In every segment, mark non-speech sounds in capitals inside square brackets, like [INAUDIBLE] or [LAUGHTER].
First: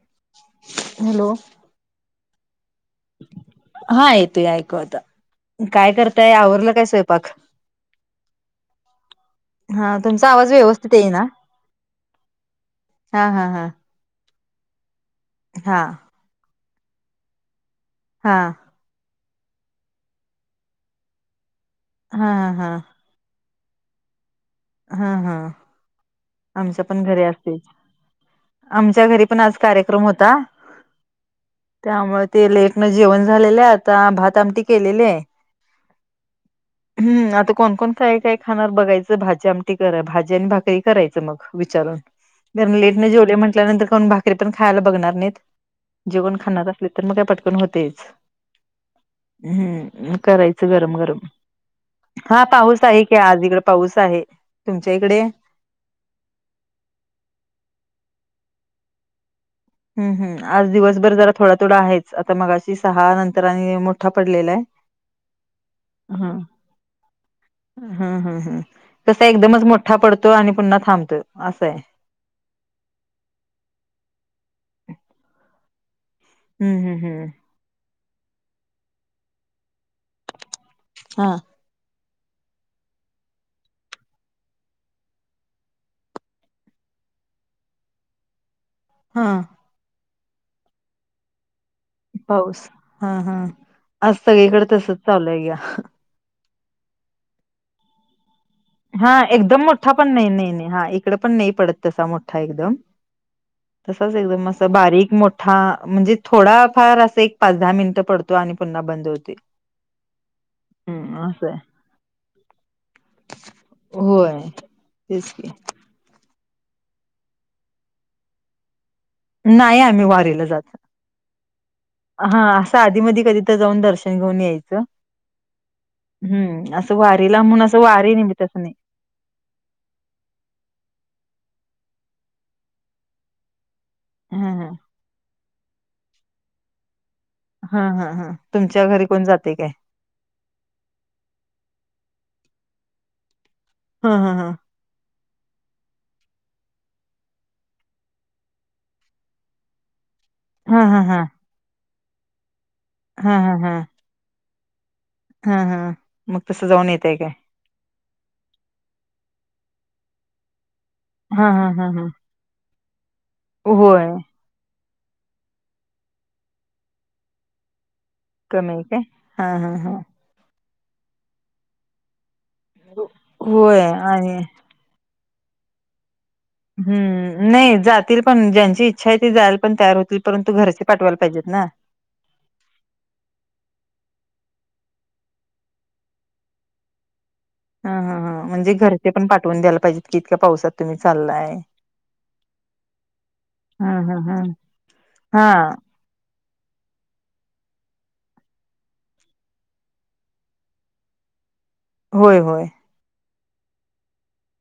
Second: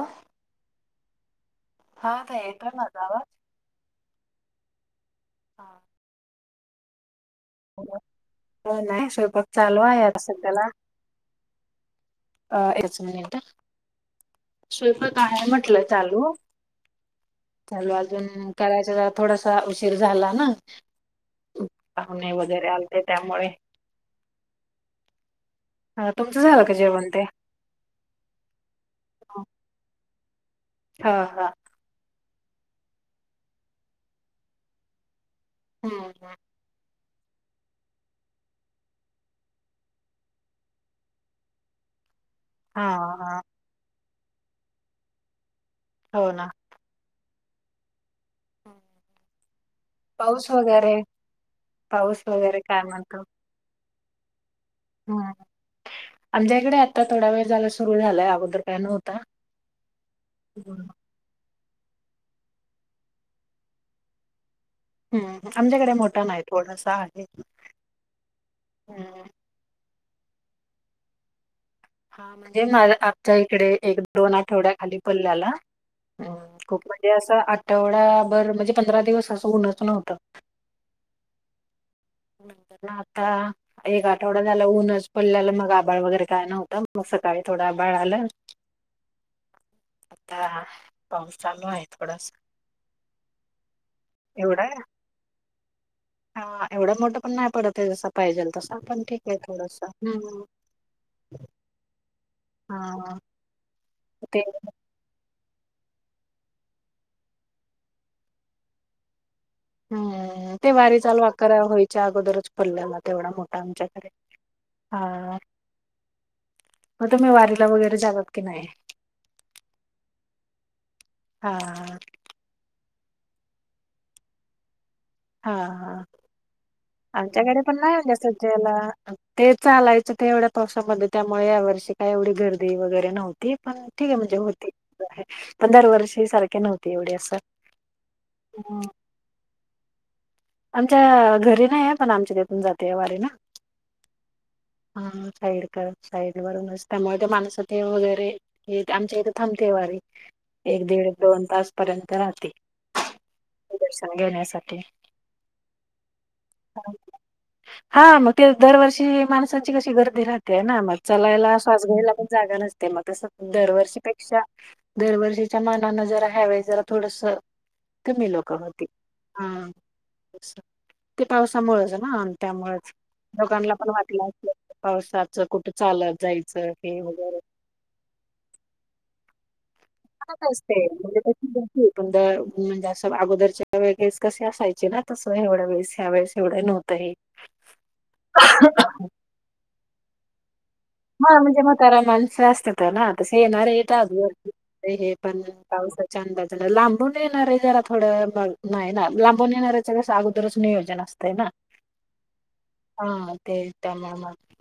ह हॅलो! आता येतोय माझा आवाज. हा येतोय ऐकू आता हा. काय करताय आवरलं काय स्वयंपाक. नाही स्वयंपाक चालू आहे आता सध्याला. ते ना अ एकच हा मिनिट हं, हा हा स्वयपाक आहे हा म्हटलं चालू. चालू हा अजून करायचा थोडासा उशीर झाला ना. पाहुणे हा वगैरे हा आलते त्यामुळे हा हा हा तुमचं झालं का जेवण? ते? [UNINTELLIGIBLE] आमच्या घरी पण आज कार्यक्रम होता हा हा. त्यामुळे ते लेटनं जेवण झालेले आता, भात आमटी केलेली आहे. हम ह. हम् आता कोण कोण काय काय खाणार बघायचं? भात आमटी कर भाजी आणि भाकरी करायचं मग विचारून कारण हा लेट नाई जेवले हा. म्हटल्यानंतरण भाकरी तरी पण खायला बघणार नाहीत, जे हो कोण ना. खानारं असले तर मग काय पटकन होतेच. हम्म पाऊस करायचं वगैरे गरम गरम पाऊस हा वगैरे काय पाऊस आहे कि, म्हणतो? आज इकड पाऊस आहे. तुमच्या इकडे? हम्म. आमच्या इकडे आता थोडा वेळ झाला, सुरु झालाय अगोदर काय नव्हतता. हम् हम् आज दिवसभर जरा थोडा थोडा आहेच, आता मगाशी सहा नंतर आणि मोठा पडलेला आहे. हम् आमच्याकडे मोठा नाही, थोडासा आहे. हम् हम् हम. हम्म. कस एकदमच मोठा पडतो आणि पुन्हा थांबतो असं आहे. हा म्हणजे आमच्या इकडे एक दोन आठवड्या खाली पडल्ल्याला. ह हम्म खूप हम्म म्हणजे हम्म असं आठवडाभर म्हणजे पंधरा दिवस असं ऊनच नव्हतं. हम. म्हंटल तर आता. एक आठवडा झाला ऊनच पडल्याला मग आभाळ वगैरे काय नव्हतं, मग सकाळी थोडं आभाळ आलं. हन. आता पाऊ चालू आहे. थोडासा. पाऊस हन हन आज सगळीकडे एवढा तसच चालू ग्या. हा एवढं मोठं पण नाही पडत जस पाहिजेल तस हा एकदम मोठा पण नाही नाही नाही हा इकडे पण नाही पडत तसा मोठा एकदम. हा. तसच ते एकदम असं बारीक मोठ. हा म्हणजे थोडा फार असं एक पाच दहा मिनिटं पडतो आणि पुन्हा बंद होते. हम्म ते वारी चालू हम्म असं आहे. अकरा व्हायच्या अगोदरच पडलेला तेवढा मोठा आमच्याकडे. होय तेच हा. की मग तुम्ही वारीला वगैरे जातात की नाही? नाही आम्ही वारीला जात. हा हा असं आधी मी कधी तर, जाऊन दर्शन घेऊन यायचं. हा हा हम्म असं वारीला आमच्याकडे म्हणून पण असं नाही वारी म्हणजे निमित्त असं नाही सजला ते चालायचं ते एवढ्या पावसामध्ये त्यामुळे यावर्षी काय एवढी गर्दी वगैरे नव्हती. पण ठीक आहे म्हणजे हा होती, हा पण दरवर्षी सारखी नव्हती एवढी असं. हा हा हा तुमच्या घरी कोण जाते काय? आमच्या घरी नाही आहे पण आमच्या ईथून जाते वारी ला. हा हा हा. हा साईड कर साईड वरूनच त्यामुळे ते माणसाते वगैरे हे आमच्या इथे थांबते वारी, हा एक हा दीड हा दोन तास पर्यंत राहते. हा हा हा. [UNINTELLIGIBLE] शिक्षण घेण्यासाठी. हम म मग तस जाऊन येतय काय? हा मग ते दरवर्षी माणसाची कशी गर्दी राहते ना, मग हा चलायला हा श्वास हा हा घ्यायला जागा नसते, मग तस होय दरवर्षीपेक्षा दरवर्षीच्या मानान जरा ह्यावेळी जरा थोडस कमी लोक आहे होती. काय हा हम. हा हा ते पावसामुळेच आहे ना त्यामुळेच लोकांना होय पण वाटलं आणि अस पावसाच कुठं चालत जायच. हम्म नाही जातील पण ज्यांची इच्छा आहे ती जायला पण तयार होतील. परंतु असते घरचे पाठवायला म्हणजे पाहिजेत ना क म्हणजे असं अगोदरच्या वेळेस कसे असायचे ना तसं एवढ्या वेळेस ह्या वेळेस एवढ्या नव्हत, तही. ह ह हां म्हणजे घरचे पण पाठवून द्याला पाहिजेत की इतक्या पावसात. तुम्ही ह चाललाय. म्हणजे मग करायला माणसं असत तर ना तसे येणार हा येत हा हा. हे पण हा पाऊसात. चांगल लांबून येणार आहे जरा थोडं नाही ना लांबून येणार आहे त्या अगोदरच नियोजन असतय ना होय होय. हा ते त्या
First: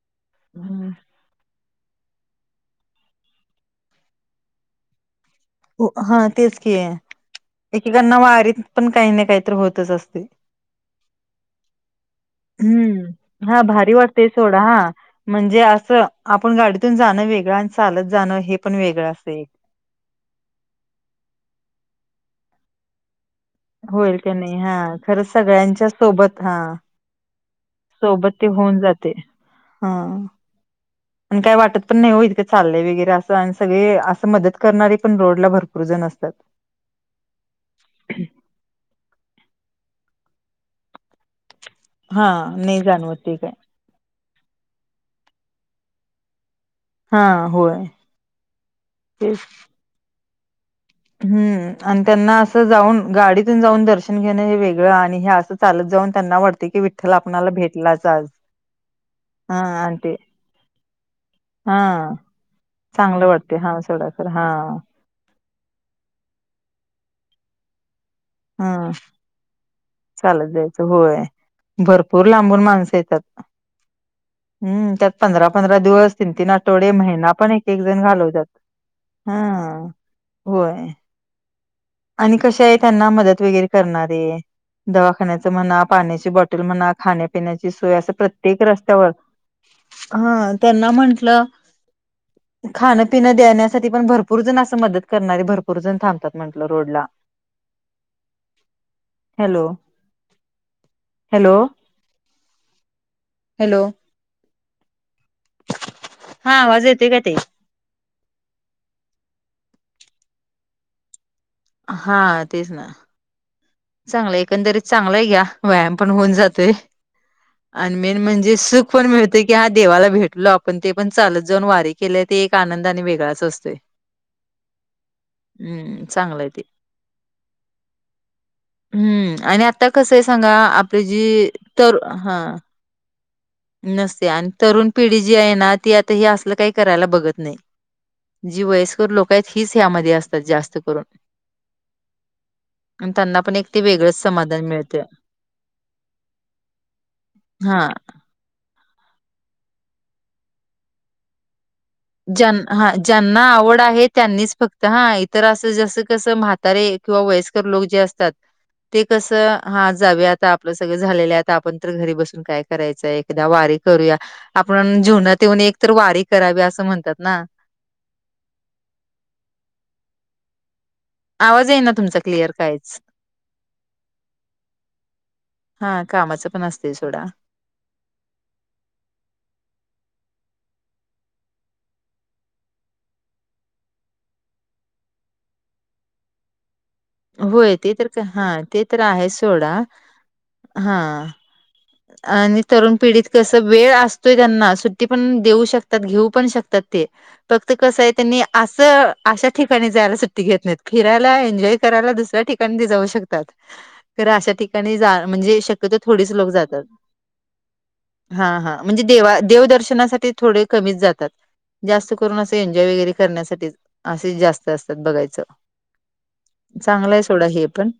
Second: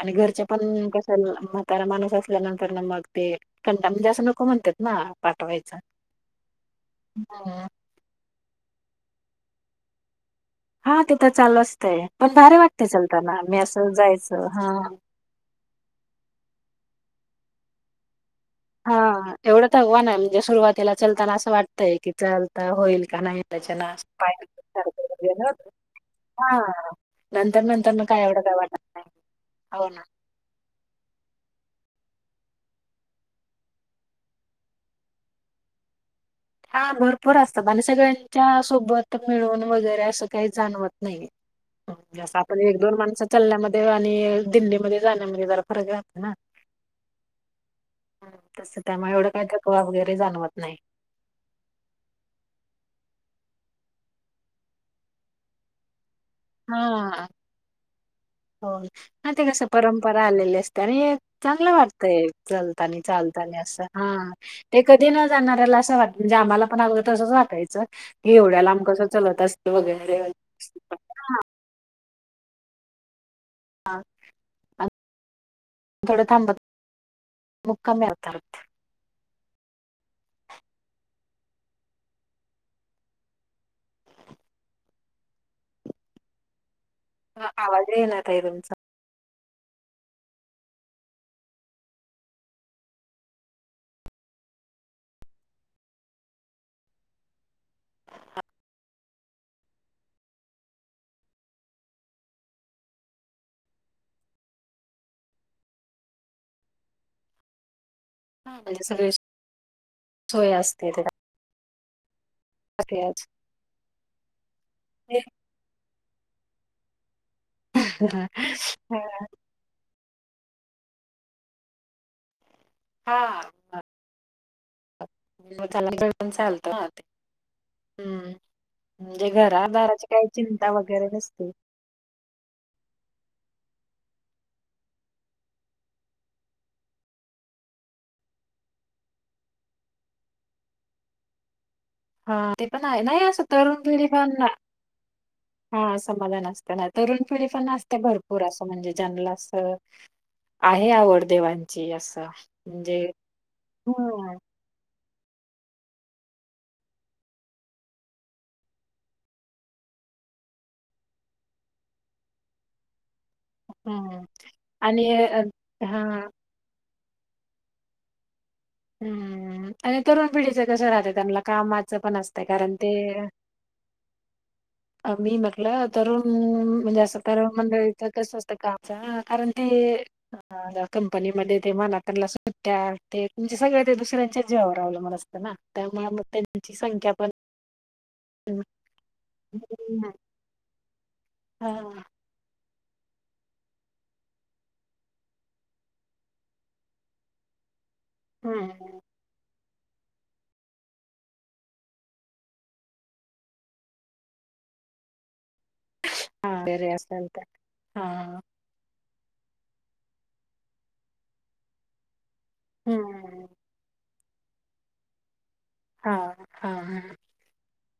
आणि घरच्या पण हम्म. क म्हातारा माणूस असल्यानंतर ना मग ते कंटा म्हण जा असं नको म्हणतात ना पाठवायच. हा तेच की आहे एकी कडण वारीत पण काही ना काहीत होतच असते. हा तिथं चालू असतय पण भार वाटते चलताना हम्म. मी हा भारी असं वाटतेय जायचं सोडा हा. म्हणजे असं आपण गाडीतून जाणं वेगळं आणि चालत जाणं हे पण हा वेगळं असते. एवढं तर हवा ना म्हणजे सुरुवातीला चलताना असं वाटतंय की चालता होईल का नाही. त्याच्यान होईल पाय का नाही हा खरंच सगळ्यांच्या सोबत हा दुखतात नंतर न काय सोबत एवढं ते काय वाटत होऊन नाही जाते ह. हो ना आणि काय वाटत पण नाही हो इतकं चाललंय वगैरे असं आणि सगळे असं मदत करणारे पण रोडला भरपूर जण असतात. हा भरपूर असतात आणि सगळ्यांच्या सोबत मिळून वगैरे असं काही जाणवत नाही. [INAUDIBLE] आपण एक, नाही दोन जाणवत माणस ते काय चलण्यामध्ये आणि दिंडीमध्ये जाण्यामध्ये जरा फरक राहतो ना. हा होय तस त्यामुळे एवढं तेच काही थकवा वगैरे जाणवत नाही. हम्म आणि त्यांना असं जाऊन गाडीतून जाऊन दर्शन घेणं हे वेगळं आणि हे असं चालत जाऊन त्यांना वाटत. की विठ्ठल हा आपल्याला भेटलाच आज. हो ते हा कस आणि ते परंपरा आलेली असते आणि चांगलं हा वाटतय चालतानी चांगलं चालतानी वाटते असं हा सोडा खर ते ते न जाणारऱ्याला असं वाट म्हणजे आम्हाला पण अगोदर तच वाटायचं हे एवढ्या लांब हा कसं चलत असतील वगैरे चालत जायचं होय भरपूर लांबून माणसं येतात. हां. हम त्यात पंधरा, पंधरा दिवस तीन, तीन थांबत आठवडे महिना पण एक, एक जण मुक्कामी घालवतात. होतात हा होय. आणि कश आहे त्यांना मदत वगैरे करणारे दवाखान्याच म्हणा पाण्याची बॉट टेल म्हणा खाण्यापिण्याची आवाज सोय असं येईना ताई प्रत्येक तुमचा रस्त्यावर हा त्यांना म्हंटलं खान पिन दयाण्यासाठी पण भरपूर जण असं मदत करणारे भरपूर जण थांबतात म्हणे. रोड ला. Hello hello. हॅलो. हा आवाज येतेय का ताई? हा म्हणजे सगळे सोय असते त्या हा तेच ना. चांगलं एकंदरीत चांगलं आहे या व्यायाम पण होऊन जातोय. आणि मेन म्हणजे सुख पण मिळतय क हा देवाला भेटलो आपण ते पण चालत जाऊन वारी केले ते एक आनंद आणि वेगळाच असतय. चांगलंय ते चालतात हम्म म्हणजे हम्म आणि घरादाराची काही चिंता वगैरे नसते. तरु हा. नसते आणि तरुण पिढी जी आहे ना ती आता हे असलं काही करायला बघत नाही जी वयस्कर लोक आहेत हीच ह्यामध्ये असतात जास्त करून हा ते पण आहे आणि ना त्यांना असं पण एक ते तरुण पिढी वेगळंच पण समाधान मिळतं. हा समाधान असतं ना तरुण पिढी पण हां, नासते भरपूर पुर असं म्हणजे ज्यांना असं आहे आवड देवांची असं ज्यां हा म्हणजे ज्यांना आवड आहे हम्म त्यांनीच फक्त तर हा इतर असं जसं कसं म्हातारे किंवा वयस्कर लोक जे असतात. ते कसं हा जावे आता आपलं सगळं झालेलं आता आपण तर घरी बसून काय करायचंय. एकदा वारी करूया हम्म आपण आणि अ, जीवनात येऊन एकतर हा वारी करावी असं म्हणतात ना. हम्म आणि तरुण पिढीच कसं राहत त्यांला आवाज आहे ना कामाचं पण तुमचा असतंय क्लिअर कारण ते कायच मी म्हटलं हा तरुण कामाचं पण असते म्हणजे असं सोडा तर मंडळी च कसं असतं कामच कारण ते कंपनीमध्ये ते मनातनला सुट्टया ते तुमचे सगळं ते दुसऱ्यांच्याच जीवावर अवलंबून असत ना. त्यामुळे मग त्यांची संख्या पण होय ते तर का हा ते तर आहे सोडा हम्म हा हा आणि तरुण पिढीत कसं वेळ असतोय त्यांना सुट्टी पण देऊ शकतात घेऊ पण शकतात ते फक्त कसं आहे त्यांनी हम्म असं अशा ठिकाणी जायला सुट्टी घेत नाहीत फिरायला एन्जॉय करायला दुसऱ्या ठिकाणी ते जाऊ शकतात. ख अशा ठिकाणी जा म्हणजे शक्यत थोडीच लोक हा जातात वगैरे असेल तर हा हा म्हणजे देवा देव दर्शनासाठी थोडे कमीच जातात. जास्त करून असं एन्जॉय वगैरे हम्म करण्यासाठी असे जास्त असतात बघायचं. हा हा चांगला आहे सोडा हे पण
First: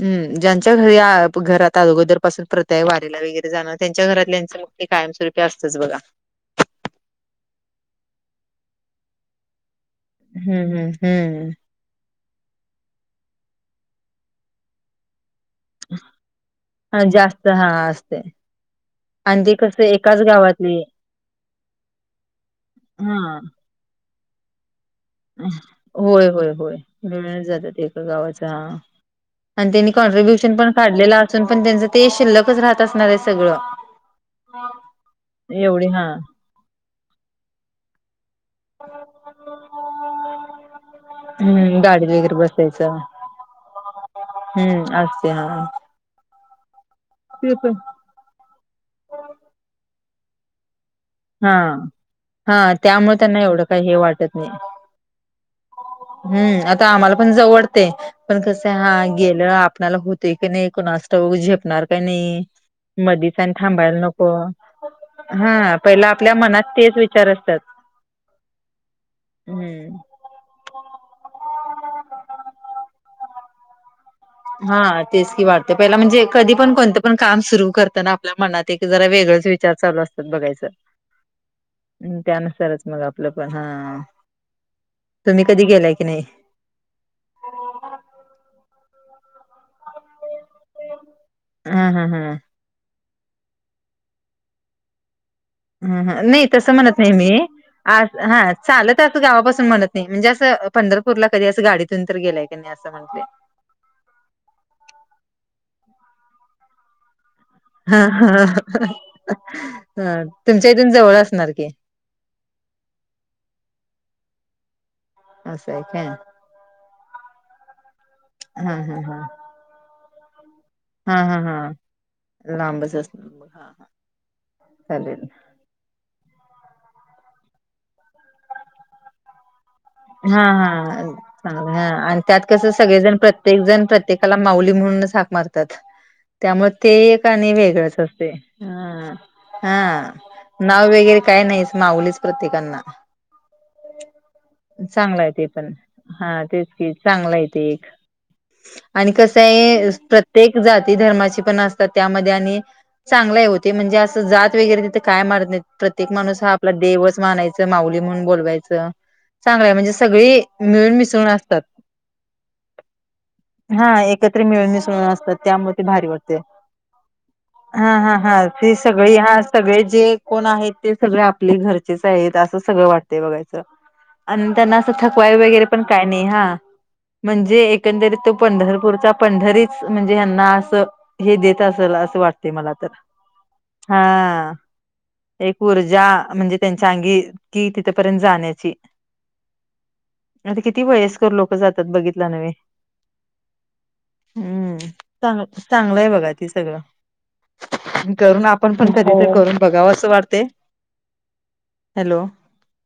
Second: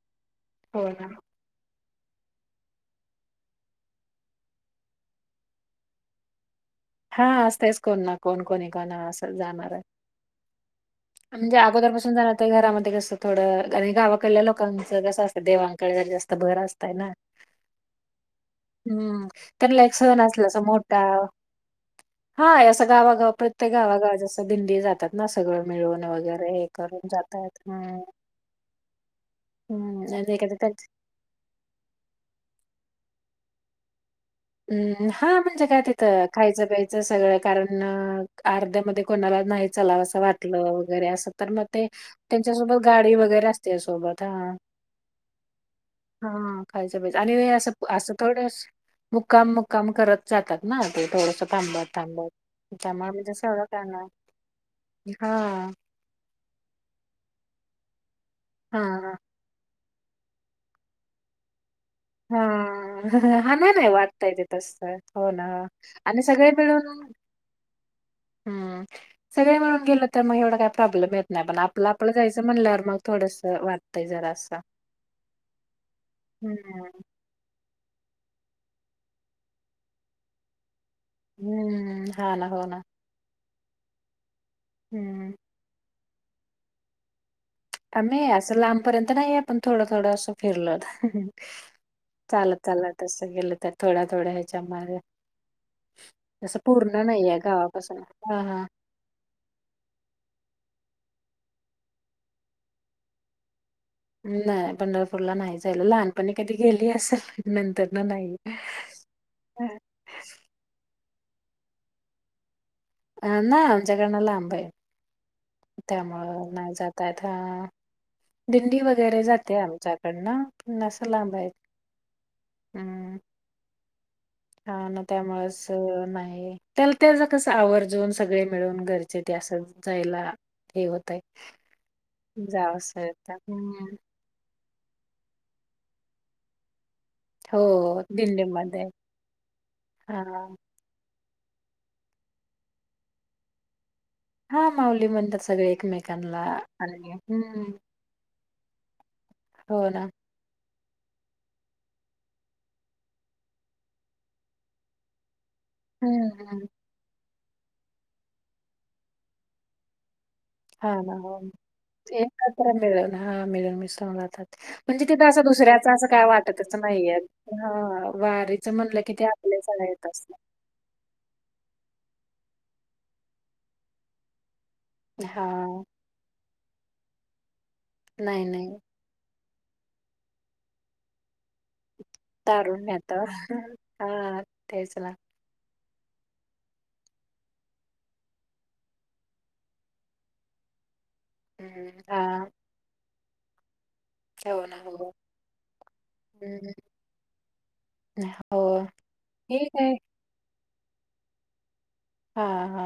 हम्म ज्यांच्या हो घरात ना या घरात अगोदर पासून प्रथा वारीला वगैरे जाणं त्यांच्या घरातल्याच मग ते कायमस्वरूपी असतं बघा. हा असतेच कोण ना कोण कोणी कोणा असं जाणार आहे. हम्म हम्म. हम्म. म्हणजे अगोदरपसून जा तर घरामध्ये कस थोडं आणि गावाकलेल्या लोकांचं कसं असतं देवां कळे जास्त भर असतंय हा ना? जास्त हा असते हम्म आणि ते त्यांना कसं एक सण एकाच असला असं गावातली मोठा हाय असं हा. गावागाव प्रत्ये ते गावागावाच्या असतात दिंडी जातात ना सगळं. मिळून होय होय वगैरे हे होय करून मिळूनच जातात हम्म एका गावाच्या आणि त्यांनी हम्म आणि कॉन्ट्रीब्युशन एखाद्या पण काढलेलं असून पण त्यांचं ते शिल्लकच राहत असणार आहे सगळं. हम्म हा म्हणजे काय एवढी हा तिथं खायचं प्यायचं सगळं कारण अर्ध्यामध्ये कोणाला नाही चलावं असं वाटलं वगैरे असं तर मग हम्म ते गाडी वगैरे त्यांच्यासोबत बसायचं गाडी वगैरे असतीया सोबत हा असती हा हा खायचं प्यायचं आणि ते असं पण असं थोडंस मुक्काम मुक्काम करत जातात ना ते थोडस हा थांबत हा थांबत त्यामुळे म्हणजे त्यांना एवढं काय काही हे नाय वाटत नाही. हा हम्म आता आम्हाला पण जाऊ वाटते पण कसं हा हां, हां. गे आपण्याला होते की नाही कोणास ठाऊक झेपणार का नाही हां, मधीच अन नाही, नाही थांबायला नको वाटतंय ते तसं. हो ना. हा पहिला आणि आपल्या सगळे मनात तेच मिळून विचार असतात. हम्म सगळे म्हणून हम्म गेलंत तर मग एवढा काय प्रॉब्लेम येत नाही पण आपलं आपलं जायचं म्हणल्यावर मग थोडंसं वाट हा तेच की वाटते पहिला म्हणजे कधी पण हम्म कोणतं पण काम सुरू करताना आपल्या मनात एक जरा वेगळच विचार चालू असतात बघायचं. हम्म हा ना हो ना त्यानुसारच मग आ आपलं पण हा हम्म. तुम्ही कधी गेलाय की नाही? आम्ही असं लांबपर्यंत नाही आपण थोडं थोडं असं फिरलोत. हा हा हा! चला तसं गेलं तर थोड थोड ह्याच्या मध्ये हम्म हम्म नाही तस म्हणत नाही मी आज हा चालत त्यात गावापासून म्हणत नाही म्हणजे असं पंढरपूरला कधी असं गाडीतून तर गेलाय की नाही असं म्हणते. नाही पंढरपूरला नाही जायला लहानपणी कधी गेली असल. हा हा ह ह ह तुमच्या इथून जवळ असणार की? अ ना आमच्याकडनं लांब आहे असं आहे काय त्यामुळं नाही जात. त्यता हा दिंडी हा हा वगैरे जाते आमच्याकडनं. पण असं हा लांब हा आहे. हा लांबच हम्म असत हा [UNINTELLIGIBLE] हा ना चालेल त्यामुळंच नाही त्याला तेच कस आवर्जून सगळे मिळून घर हा हा ह आणि त्यात कस जावंसं सगळेजण येतं प्रत्येक जण हम्म प्रत्येक. त्याला माऊली म्हणूनच हाक मारतात त्यामुळे ते तिथं आणि वेगळच हो असते दिंडीमध्ये हा हा! नाव वगैरे काय नाहीच माऊलीच प्रत्येकांना. हा माऊली चांगला हाय म्हणतात ते सगळे पण, हा एकमेकांना तेच की आणि चांगलय ते हम्म एक. आणि कसं हो आहे ना प्रत्येक जाती धर्माची पण असतात त्यामध्ये आणि चांगलं हाय ओ ते म्हणजे असं जात वगैरे तिथं काय मानत नाहीत. प्रत्येक हम्म माणूस हा हम्म आपला देवच मानायच माउली म्हणून बोलवायचं. चांगल हाय म्हणजे सगळी हा मिळून ना मिसळून हो असतात. एकत्र मिळून हा मिळून हा मिसळून एकत्र राहतात, मिळून मिसळून म्हणजे तिथं असतात असं त्यामुळे ते दुसऱ्याच असं भारी काय वाटते वाटतच नाहीयेत. हा हा हा ते सगळे हा आपलेच सगळे जे आहेत असं. कोण आहेत. ते सगळी आपली घरचीच आहेत असं सगळं वाटतय बघा इथं. आणि त्यांना असं थकवा ही हा वगैरे पण काय नाही हा म्हणजे एकंदरीत तो नाही नाही पंढरपूरचा पंढरीच म्हणजे यांना अस हे देत असेल, असं वाटत. तारुण्यातच आ ठेचला. एक ऊर्जा म्हणजे त्यांच्या अंगी कि तिथ पर्यंत जाण्याची. आता किती वयस्कर लोक जातात हम्म हा बघितला नव्हे. हो हम्म ना हो चांग चांगलंय बघा ते हम्म सगळं. करून हो आपण पण कधीतर करून ठीक बघाव आहे असं वाटते. हॅलो हां हा!